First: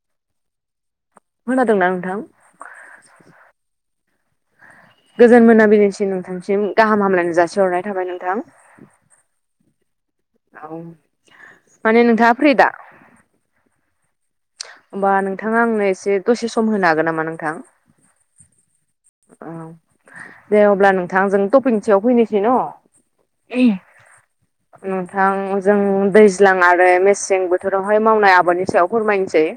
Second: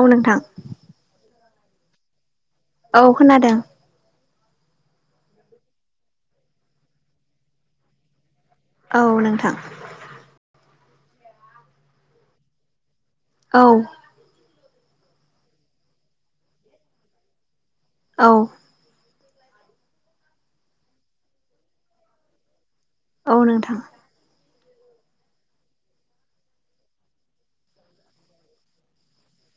औ नोंथां खोनादोंना नोंथां? औ खोनादों गोजोन मोनाबिलिसिम नोंथांसिम गाहाम हामलायनो जासिहरनाय थाबाय नोंथां औ नोंथां औ माने नोंथा फ्रिदा? औ होमबा नोंथाङा आंनो एसे दसे सम होनो हागोन नामा नोंथां? औ औ दे अब्ला नोंथां जों टपिकनि सयाव फैनोसै न'? औ नोंथां नोंथां जों दैज्लां आरो मेसें बोथोरावहाय मावनाय आबादनि सायाव फोरमायनोसै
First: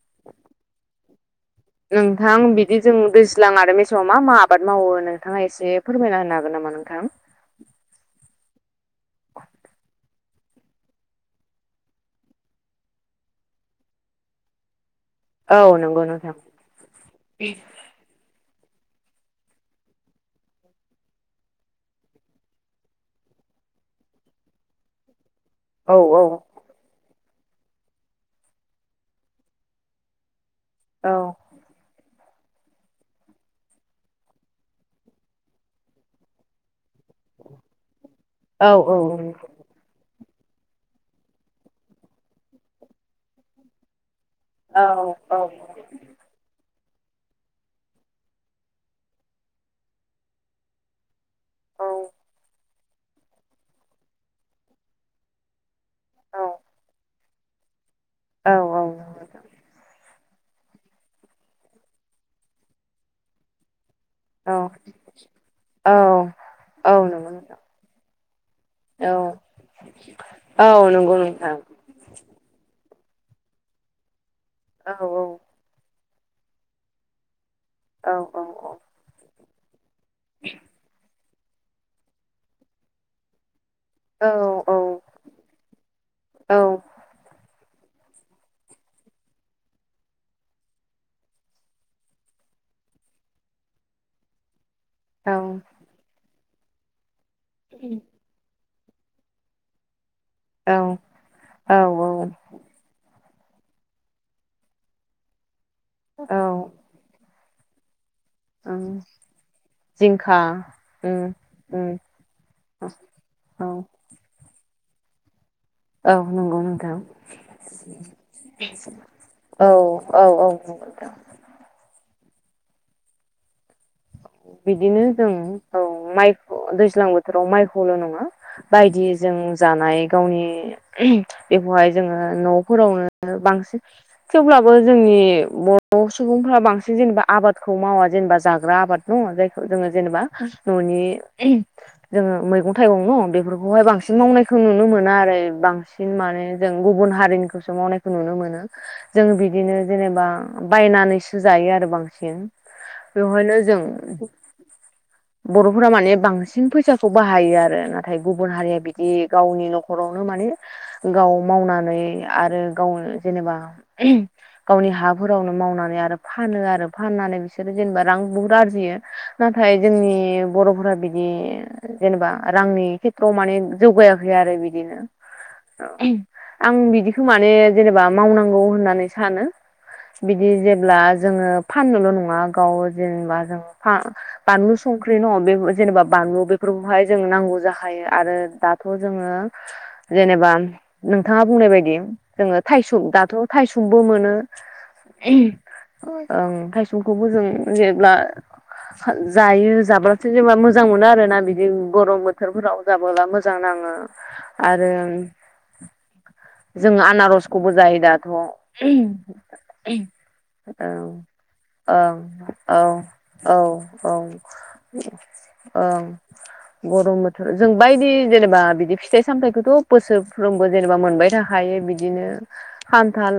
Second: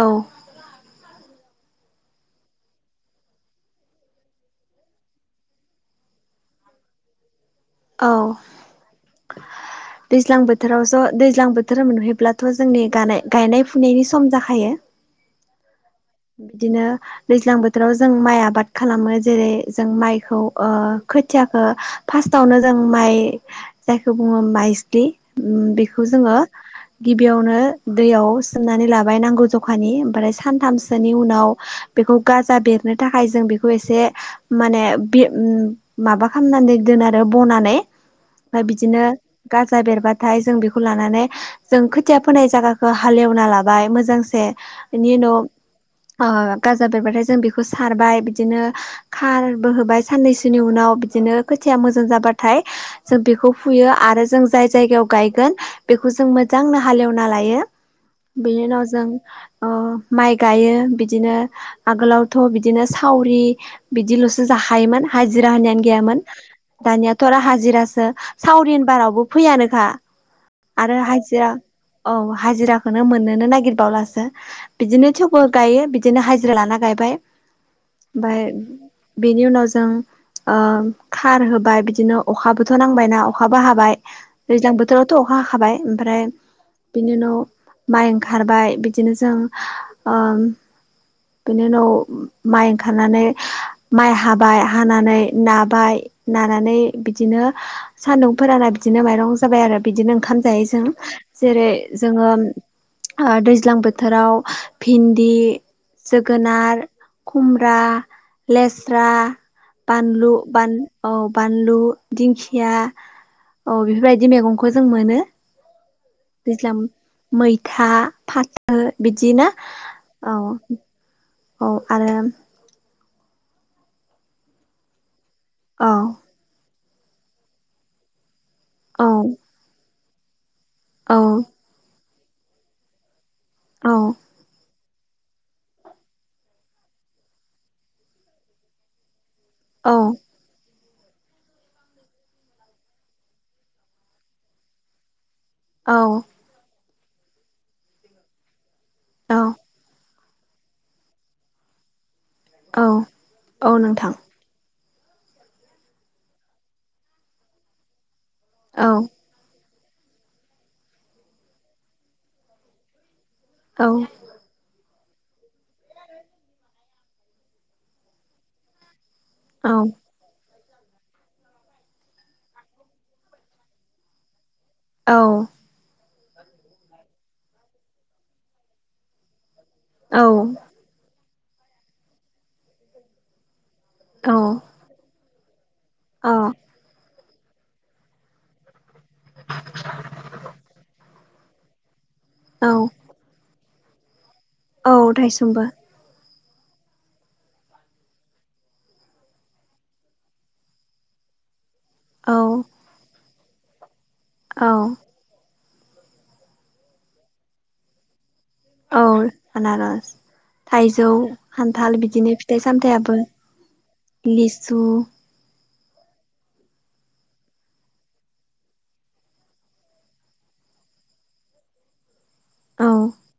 औ नोंथां बिदि जों दैज्लां आरो मेसेङाव मा मा आबाद मावो नोंथाङा एसे फोरमायना होनो हागोन नामा? ना नोंथां औ दैज्लां बोथोराव ज' दैज्लां बोथोर मोनहैब्लाथ' जोंनि गानाय- गायनाय फुनायनि सम जाखायो औ नंगौ नोंथां बिदिनो दैज्लां बोथोराव जों माइ आबाद खालामो जेरै जों माइखौ ओ खोथियाखो फार्स्टआवनो जों माइ जायखौ बुङो माइजिलि ओम औ बेखौ औ जोङो गिबियावनो दैयाव सोमनानै लाबाय नांगौ जखानि ओमफ्राय सानथाम सोनि औ उनाव बेखौ गाजा बेरनो थाखाय जों बेखौ एसे माने बे माबा खालामनानै दोन आरो बनानै ओमफ्राय औ बिदिनो गाजा बेरबा नाथाय जों बेखौ लानानै जों खोथिया फोनाय जागाखौ हालेवना लाबाय मोजां बेनि औ औ उनाव ओ गाजा बेरबाथाय जों बेखौ सारबाय बिदिनो खारबो होबाय साननैसोनि उनाव बिदिनो बिनो खोथिया औ मोजां जाबाथाय जों बेखौ फुयो आरो जों जाय जायगायाव गायगोन बेखौ जों औ मोजांनो हालएवना लायो औ बेनि उनाव जों नंगौ नोंथां। ओ माइ गायो बिदिनो आगोलावथ' बिदिनो सावरि बिदिल'सो औ जाखायोमोन हाजिरा होननायानो गैयामोन औ औ दानियाथ' नंगौ आरो नोंथां हाजिरासो सावरि होनबा औ रावबो फोयानोखा फैयानोखा औ आरो नंगौ हाजिरा नोंथां औ हाजिरा खौनो मोननोनो नागिरबावलासो औ बिदिनो औ थेवबो बिदिनो हाजिरा लाना गायबाय औ औ ओमफ्राय बेनि उनाव जों खार होबाय बिदिनो अखाबोथ' नांबायना अखा अखा हाबाय औ औ दैज्लां बोथोरावथ' अखा हाखाबाय ओमफ्राय बिनि उनाव माइ ओंखारबाय बिदिनो जों बेनि उनाव माइ ओंखारनानै माइ हाबाय हानानै नाबाय नानानै बिदिनो सान्दुं फोराना बिदिनो माइरं जाबाय आरो बिदिनो ओंखाम जायो जों जेरै औ जोङो दैज्लां बोथोराव भिन्दि औ जोगोनार कुम्रा ओं लेस्रा बानलु जिंखा ब औ उम बानलु उम दिंखिया औ बेफोरबायदि मैगं खौ जों मोनो औ नंगौ दैज्ला नोंथां मैथा फाथो बिदि ना? औ औ औ औ नंगौ नोंथां [unintelligible] बिदिनो जों औ माइ दैज्लां बोथोराव माइखौल' नङा। बायदि औ जों जानाय गावनि औ बेखौहाय जोङो न'फोरावनो बांसिन औ थेवब्लाबो बो जोंनि बर' सुबुंफ्रा बांसिन जेनेबा आबादखौ मावा जेनेबा जाग्रा आबाद दङ जाय जोङो जेनेबा न'नि जोङो मैगं थाइगं न बेफोरखौहाय बांसिन मावनायखौ नुनो मोना आरो। बांसिन औ माने जों गुबुन हारिनिखौसो मावनायखौ नुनो मोनो जों औ बिदिनो जेनेबा बायनानैसो जायो आरो बांसिन औ बेवहायनो औ जों नोंथां बर'फोरा माने बांसिन फैसाखौ बाहायो आरो ना। नाथाय गुबुन हारिया औ बिदि गावनि नखर हरावनो माने गाव मावनानै आरो गावनो जेनेबा औ गावनि हा हारावनो मावनानै आरो फानो आरो फाननानै बिसोरो जेनेबा रां बुहुद आरजियो। औ नाथाय जोंनि बर'फोरा बिदि जेनेबा रांनि खेथ्रआव माने जौगायाखै आरो बि बिदिनो औ औ आं बिदिखौ माने जेनेबा मावनांगौ होननानै सानो औ अ बिदि जेब्ला जोङो फाननोल' नङा गाव जेनेबा जों बानलु संख्रि नङा बे जेनेबा बानलु बेफोरखौहाय जों नांगौ जाखायो आरो जोङो जेनेबा नोंथाङा बुंनाय बायदि जोङो औ थायसुम दाथ' थायसुम खौबो मोनोओ औ थायसुमबो थाइसुमखौबो जों जेब्ला जायो जाब्लाथो जेनबा मोजां मोनो आरोना बिदि गरम औ बोथोरफोराव जाबोब्ला मोजां मोजां नाङो आरो औ जोंङो आनारसखौबो जायो दाथ'। औ आनारस थाइजौ खान्थाल औ बिदिनो फिथाइ औ औ सामथायाइयाबो औ औ लिसु औ गरम बोथोर जों बायदि जेनेबा बिदि फिथाइ सामथायाइखौथ' बोसोरफ्रोमबो जेनेबा मोनबाय थाखायो। थायो बिदिनो औ खान्थाल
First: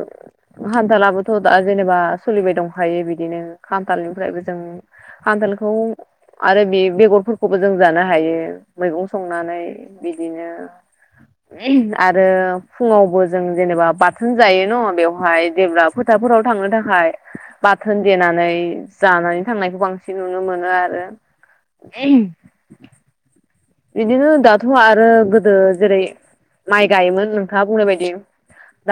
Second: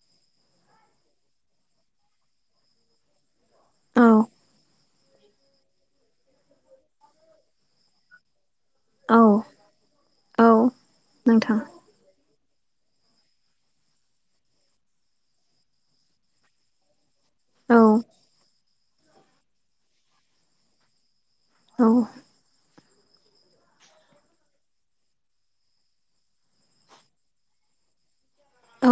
खान्थालाबोथ' दा जेनेबा सोलिबाय दंखायो बिदिनो औ खामथालनिफ्रायबो जों खान्थालखौ आरो बे बेगरफोरखौबो जों जानो हायो। मैगं औ संनानै औ बिदिनो नोंथां आरो फुङावबो जों जेनेबा बाथोन जायो न बेवहाय जेब्ला फोथारफोराव थांनो थाखाय औ बाथोन देनानै जानानै थांनायखौ बांसिन नुनो मोनो आरो। औ ए बिदिनो दाथ' आरो गोदो जेरै माइ गायोमोन नोंथाङा बुंनाय बायदि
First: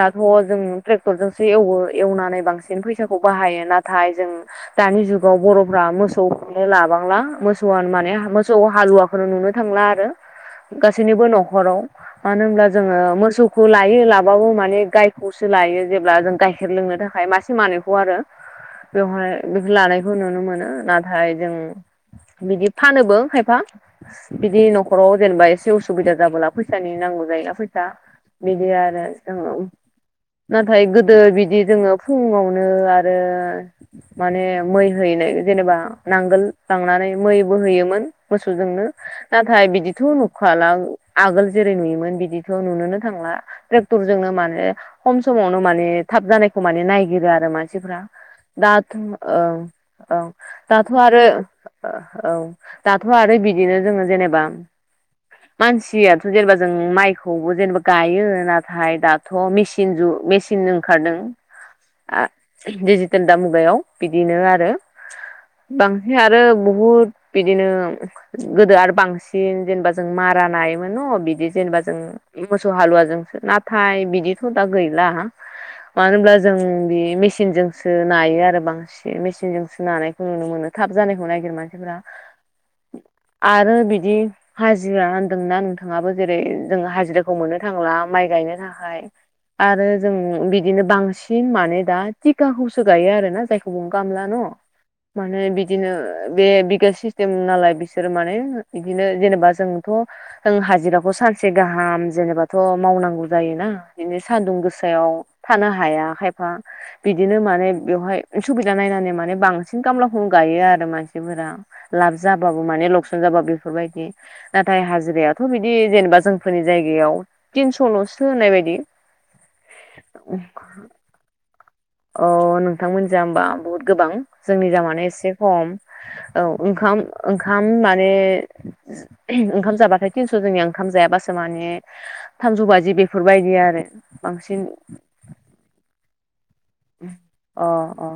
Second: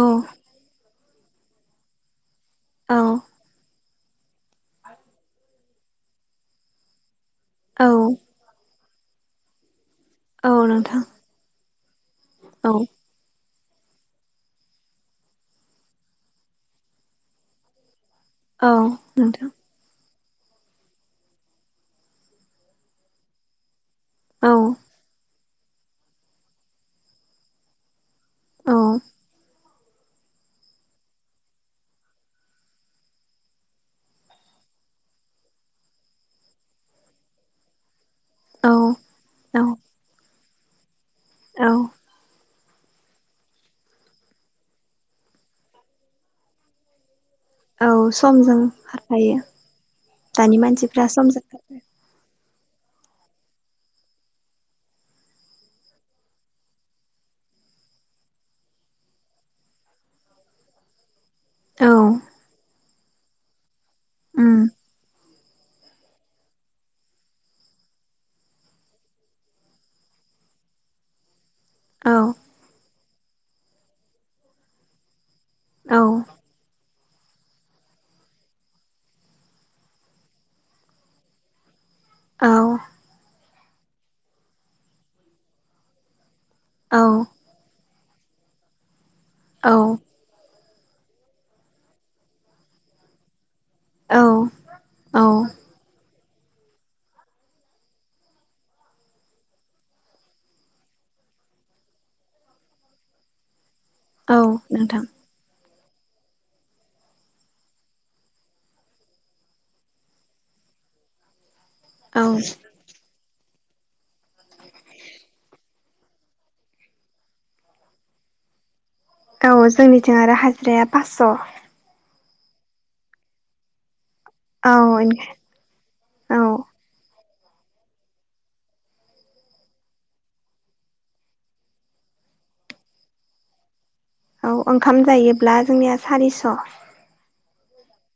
औ जों ट्रेक्टरजोंसो एवो एवनानै बांसिन औ फैसाखौ बाहायो नाथाय जों दानि जुगाव बर'फ्रा मोसौलाय लाबांला। मोसौआ औ माने मोसौ हालुवाखौनो नुनो थांला औ नोंथां गासैनिबो नखराव' मानो औ होमबा मोसौ लायो माबाबो माने गायखौसो लायो जेब्ला जों गाइखेर लोंनो थाखाय मासे मानैखौ आरो औ बेवहाय नोंथां लानाय खौ नुनो मोनो नाथाय जों बिदि फानोबो खायफा औ बिदि न'खराव जेनेबा एसे उसुबिदा जाबोला फैसानि नांगौ जायोना फैसा बिदि औ आरो जोङो नाथाय गोदो बिदि जोङो फुङावनो आरो माने मै हैनाय जेनेबा नांगोल लांनानै मै बो होयोमोन मोसौ औ नाथाय औ बिदिथ' नुखाला आगोल जेरै औ नुयोमोन बिदि थ' नुनोनो थांला ट्रेक्टर जोंनो माने खम समावनो माने थाब जानायखौ माने नायगिरो औ मानसिफ्रा समजों दाथ' औ खारफायो औ दानि दाथ' मानसिफ्रा आरो समजों खारफायो औ दाथ' आरो बिदिनो जोङो जेनेबा मानसियाथ' जेनेबा जों माइखौबो जेनेबा गायो नाथाय दाथ' मेचिन जुग मेचिन ओंखारदों औ दिडिजिटेल दा मुगायाव बिदिनो उम आरो बांसिन आरो बहुद बिदिनो गोदो आरो बांसिन जेनेबा जों मारा नायोमोन न बिदि जेनेबा जों औ मोसौ हालुवा नाथाय बिदिथ' दा गैला औ मानो होनब्ला जों बे मेसिनजोंसो नायो आरो बांसिन मेसिनजोंसो नानायखौ नुनो मोनो थाब जानायखौ नायगिरो मानसिफ्रा औ आरो बिदि हाजिरा होनदोंना नोंथाङाबो जेरै जोङो औ हाजिराखौ मोननो थांला माइ गायनो थाखाय औ आरो जों बि दिनो बांसिन माने दा थिकाखौसो गायो आरो ना जाय खौ गामला न' औ औ माने बिदिनो बे बिगा सिस्टेम नालाय बि बिसोर माने बिदिनो जेनेबा जोंथ' हाजिराखौ सानसे गाहाम जेनेबाथ' मावनांगौ जायो ना बिनि औ सान्दुं नोंथां गोसायाव थानो हा हाया खायफा बिदिनो माने बेवहाय सुबिदा नायनानै माने बांसिन खामलाखौ गायो आरो मानसिफोरा लाब औ जाबा लकसन जाबाबो बेफोर बादि नाथाय हाजिरायाथ' बेदि जेनबा जों फोरनि जायगायाव तिनस' ल'सो होननाय बायदि औ जोंनिथिं आरो हाजिराया पासस' अ नोंथांमोनजा होमबा बहुत गोबां जोंनिजा माने एसे खम औ ओंखाम ओंखाम माने ओंखाम जाबाथाय थिनस' जोंनिया ओंखाम जायाबासो माने थामजौ बाजि बेफोरबायदि आरो औ बांसिन ओंखाम जायोब्ला जोंनिया सारिस' अ अ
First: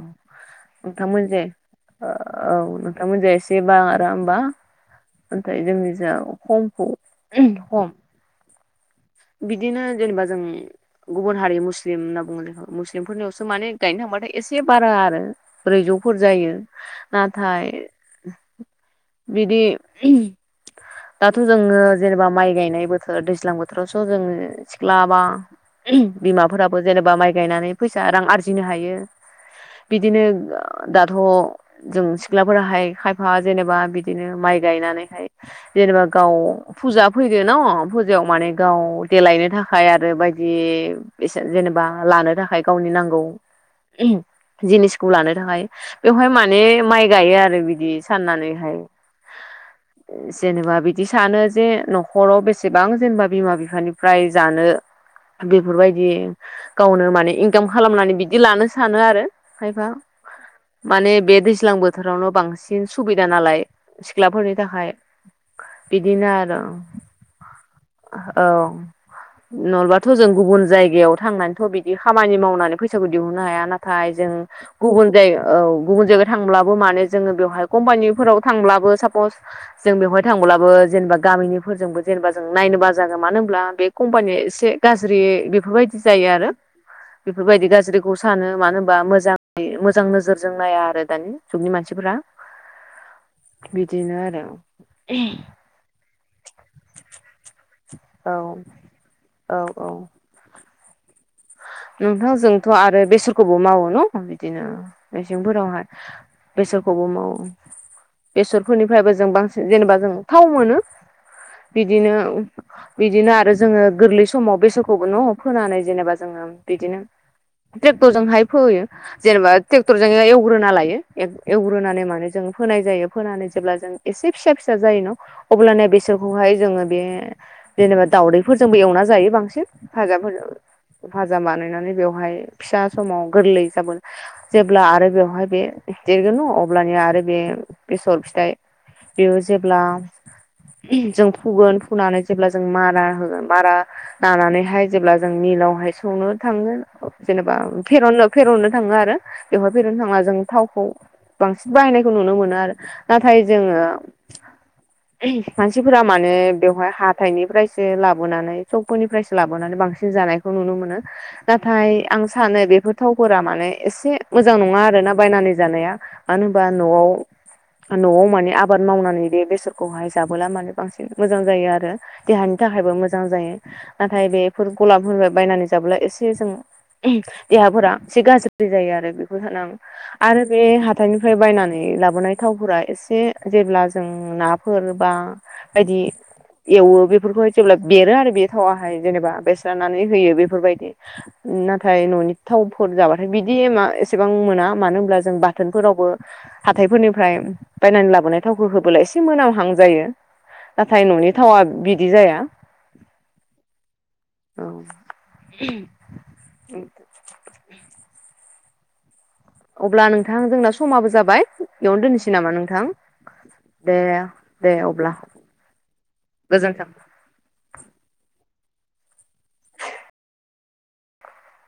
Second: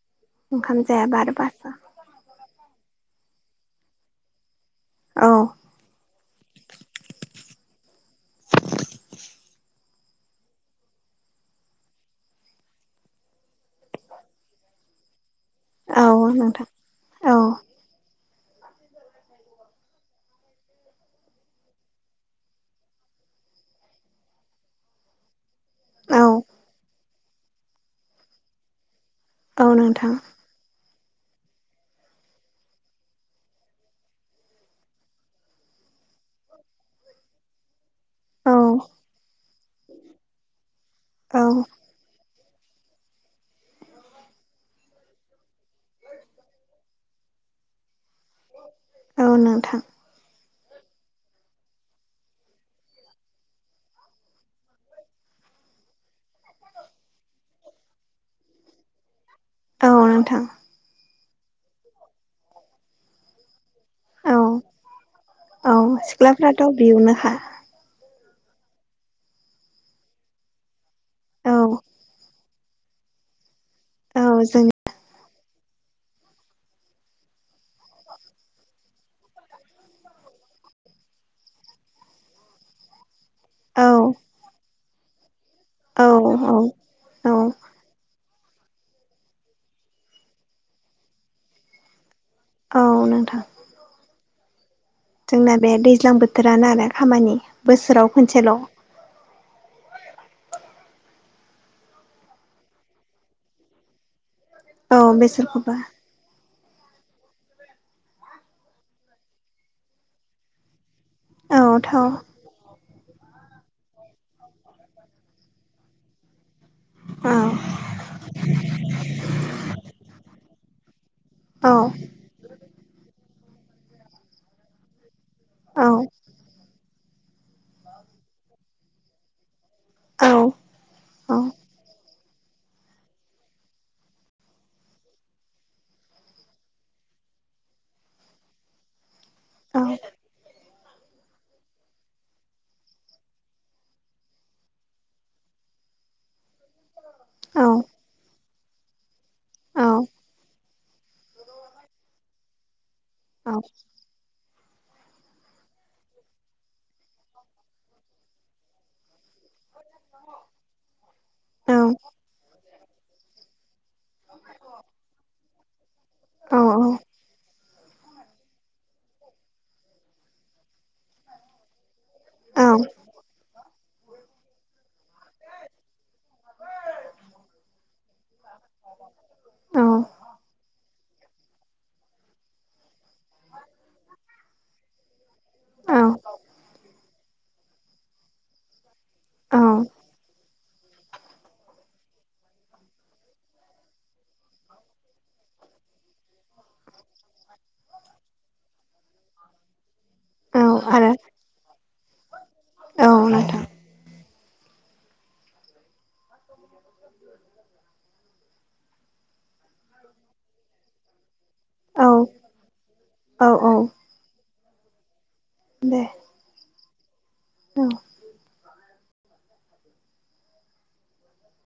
ओंखाम जायाबा नोंथांमोननि आरो थिं पासस' अ औ नोंथांमोनजों एसे बारा होनबा औ ओमफ्राय जोंनि जा खमखौ खम बिदिनो जेनेबा जों गुबुन हारि मुस्लिम होनना बुङो जों मुस्लिमफोरनियावसो माने गाय नो थांबाथाय एसे बारा आरो ब्रैजौफोर औ जायो नोंथां औ नाथाय बिदि दाथ' जोङो जेनेबा माइ गायनाय बोथोर दैज्लां बो थोरावसो जों सिख्ला बा औ बिमाफोराबो जेनेबा माइ गायनानै फैसा रां आरजिनो हायो औ नोंथां बिदिनो दाथ' जों सिख्लाफोराहाय खायफा जेनेबा बिदिनो माइ गायनानैहाय जेनेबा गाव फुजा फैदो न फुजायाव माने औ गाव देलायनो थाखाय आरो बायदि एसे औ जेनेबा लानो थाखाय गावनि नांगौ। ओम जिनिसखौ लानो थाखाय बेवहाय माने माइ गायो आरो बिदि साननानैहाय। औ नोंथां जेनेबा बिदि सानो जे न'खराव बेसेबां जेनेबा बिमा बिफानिफ्राय जानो। बेफोरबायदि गावनो माने इनकाम खालामनानै बिदि लानो सानो आरो खायफा औ नोंथां माने बे दैज्लां बोथोरावनो बांसिन सुबिदा नालाय। औ सिख्लाफोरनि थाखाय औ बिदिनो आरो सिख्लाफ्राथ' बियावनोखा औ नलबाथ' जों गुबुन जायगायाव औ थांनानैथ' बिदि खामानि मावनानै फैसाखौ दिहुननो हाया नाथाय जों गुबुन जायगा औ गुबुन जायगायाव थांब्लाबो माने जोङो बेवहाय कम्पानिफोराव थांब्लाबो सापस जों बेवहाय थां ब्लाबो जेनेबा गामिनिफोरजोंबो जेनेबा जों नायनो बा जागोन मानो होनब्ला औ बे कम्पानिया एसे गाज्रि बेफोरबायदि औ जायो आरो औ बेफोरबायदि गाज्रिखौ सानो मानो होनबा मोजां मोजां नोजोरजों नाया आरो दानि जुगनि मानसिफोरा। नंगौ नोंथां। बिदिनो आरो जोंना बे दैज्लां बोथोरानो आरो खामानि बोसोराव औ खनसेल' औ औ नोंथां जोंथ' आरो बेसरखौबो मावो न बिदिनो औ बेसोरखौबा मेसेंफोरावहाय। बेसरखौबो मावो बेसरफोरनिफ्रायबो जों बांसिन जेनेबा जों थाव मोनो। औ थाव बिदिनो बिदिनो आरो जोङो गोरलै समाव बेसरखौ न' फोनानै जेनेबा जोङो बिदिनो औ ट्रेक्टरजोंहाय फोयो जेनेबा ट्रेक्टरजों एवग्रोना लायो औ एवग्रोनानै माने जों फोनाय जायो फोनानै जेब्ला जों एसे फिसा फिसा जायो न औ अब्लानिया बेसोरखौहाय जोङो बे जेनेबा दाउदैफोरजोंबो एवना जायो बांसिन औ भाजाफोरजों भाजा औ एवनानै बेवहाय फिसा समाव गोरलै जाबोन जेब्ला आरो बेवहाय बे देरगोन न अब्लानिया आरो बे बेसर फिथाइ बेयो जेब्ला औ जों फुगोन फुनानै जेब्ला जों मारा होगोन मारा लानानैहाय जेब्ला जों मिलावहाय सौ सौनो थाङो जेनेबा औ फेरनो फेरननो थाङो आरो बेवहाय औ औ फेरननो थांना जों थावखौ बांसिन बाहायनायखौ नुनो मोनो आरो नाथाय औ जोङो ओम मानसिफोरा माने बेवहाय हाथायनिफ्रायसो लाबोनानै सबफोरनिफ्रायसो लाबोनानै बां सिन जानायखौ नुनो मोनो औ नाथाय आं सानो बेफोर थावफोरा माने एसे मोजां नङा आरोना बायनानै जानाया। औ मानो होनोबा न'आव न'आव माने आबाद मावनानै बे बेसरखौहाय जाबोला माने बांसिन मोजां जायो आरो देहानि थाखायबो मोजां जायो नाथाय बेफोर गलाबफोर बायनानै जाब्ला एसे जों ओम देहाफोरा एसे गाज्रि जायो आरो बेखौ [unintelligible] आरो बे हा थायनिफ्राय बायनानै लाबोनाय थावफोरा एसे जेब्ला जों नाफोर बा बायदि एवो बेफोरखौहाय जेब्ला बेरो आरो बे थावाहाय जेनेबा बेस्रनानै होयो बे बेफोरबायदि नाथाय न'नि थावफोर जाबाथाय बिदि मा एसेबां मोना मानो होनब्ला जों बाहाय बाथोनफोरावबो हाथायफोरनिफ्राय बायनानै लाबोनाय थावखौ होबोला एसे मोनामहां जायो। औ नाथाय आरो न'नि थावा बिदि जाया। औ नोंथां औ [unintelligible] अब्ला नोंथां जोंना समाबो जाबाय बेयावनो औ दोननोसै नामा नोंथां औ औ दे दे अब्ला दे गोजोनथों। औ